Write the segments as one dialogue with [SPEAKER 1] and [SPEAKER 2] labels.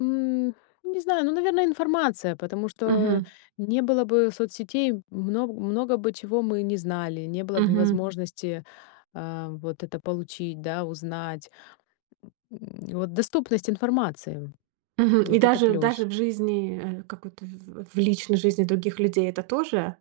[SPEAKER 1] М, не знаю, ну, наверно, информация, потому что
[SPEAKER 2] Мгм.
[SPEAKER 1] н не было бы соцсетей, много много бы чего мы не знали, не было бы
[SPEAKER 2] Мгм.
[SPEAKER 1] возможности, э, вот это получить, да, узнать. М, вот доступность информации.
[SPEAKER 2] Мгм, и
[SPEAKER 1] Вот это
[SPEAKER 2] даже даже
[SPEAKER 1] плюс.
[SPEAKER 2] в жизни, э, как это, в в личной жизни других людей это тоже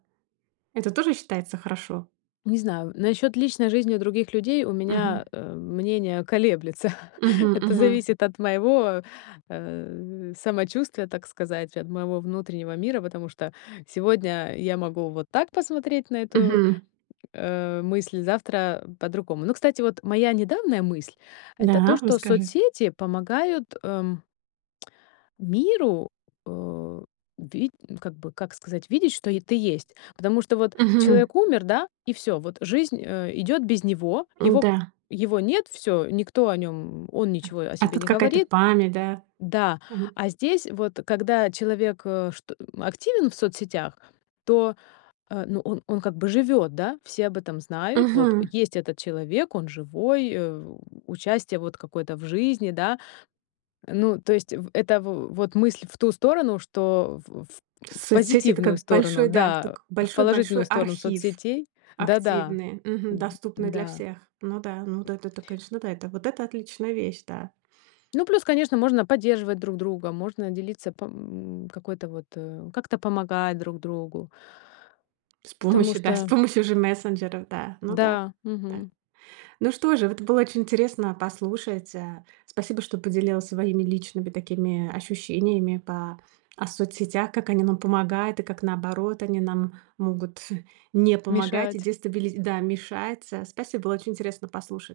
[SPEAKER 2] это тоже считается хорошо?
[SPEAKER 1] Не знаю, насчёт личной жизни других людей у
[SPEAKER 2] Мгм.
[SPEAKER 1] меня, э, мнение колеблется.
[SPEAKER 2] Мгм
[SPEAKER 1] Это
[SPEAKER 2] мгм.
[SPEAKER 1] зависит от моего, э, самочувствия, так сказать, от моего внутреннего мира, потому что сегодня, я могу вот так посмотреть на эту,
[SPEAKER 2] Мгм.
[SPEAKER 1] э, мысль, завтра по-другому. Ну, кстати, вот моя недавняя мысль это то,
[SPEAKER 2] Да,
[SPEAKER 1] что
[SPEAKER 2] расскажи.
[SPEAKER 1] соцсети помогают, эм миру, э, ви как бы, как сказать, видеть, что е ты есть. Потому что вот
[SPEAKER 2] Мгм.
[SPEAKER 1] человек умер, да, и всё, вот жизнь, э, идёт без него, его
[SPEAKER 2] М-да.
[SPEAKER 1] его нет, всё, никто о нём, м он
[SPEAKER 2] А.
[SPEAKER 1] ничего о
[SPEAKER 2] А
[SPEAKER 1] себе
[SPEAKER 2] тут
[SPEAKER 1] не
[SPEAKER 2] какая-то
[SPEAKER 1] говорит.
[SPEAKER 2] память, да?
[SPEAKER 1] Да,
[SPEAKER 2] Мгм.
[SPEAKER 1] а здесь вот, когда человек, э, что, э, активен в соцсетях, то, э, ну, он он как бы живёт, да, все об этом знают. Вот
[SPEAKER 2] Мгм.
[SPEAKER 1] есть этот человек, он живой, э, участие вот какое-то в жизни, да. Ну, то есть в это, в вот мысль в ту сторону, что в в
[SPEAKER 2] Соцсети- это
[SPEAKER 1] позитивную
[SPEAKER 2] как
[SPEAKER 1] сторону,
[SPEAKER 2] большой, да,
[SPEAKER 1] да,
[SPEAKER 2] так
[SPEAKER 1] в
[SPEAKER 2] большой-большой
[SPEAKER 1] положительную сторону
[SPEAKER 2] архив,
[SPEAKER 1] соцсетей Да-да,
[SPEAKER 2] активный. Мгм.
[SPEAKER 1] м,
[SPEAKER 2] Доступный для
[SPEAKER 1] да.
[SPEAKER 2] всех. Ну да, ну эт эт это конечно, да, вот это отличная вещь, да.
[SPEAKER 1] Ну плюс, конечно, можно поддерживать друг друга, можно делиться по, м какой-то вот, э, как-то помогать друг другу.
[SPEAKER 2] С
[SPEAKER 1] Потому
[SPEAKER 2] помощью, да, с
[SPEAKER 1] что
[SPEAKER 2] помощью же мессенджеров, да, ну да,
[SPEAKER 1] Да,
[SPEAKER 2] да.
[SPEAKER 1] мгм.
[SPEAKER 2] Ну что же вот было очень интересно послушать, а. Спасибо что поделилась своими личными такими, ощущениями по о соцсетях, как они нам помогают и как, наоборот, они нам могут не помогать и
[SPEAKER 1] Мешать.
[SPEAKER 2] дестабили да, мешать, а. Спасибо, было очень интересно послушать.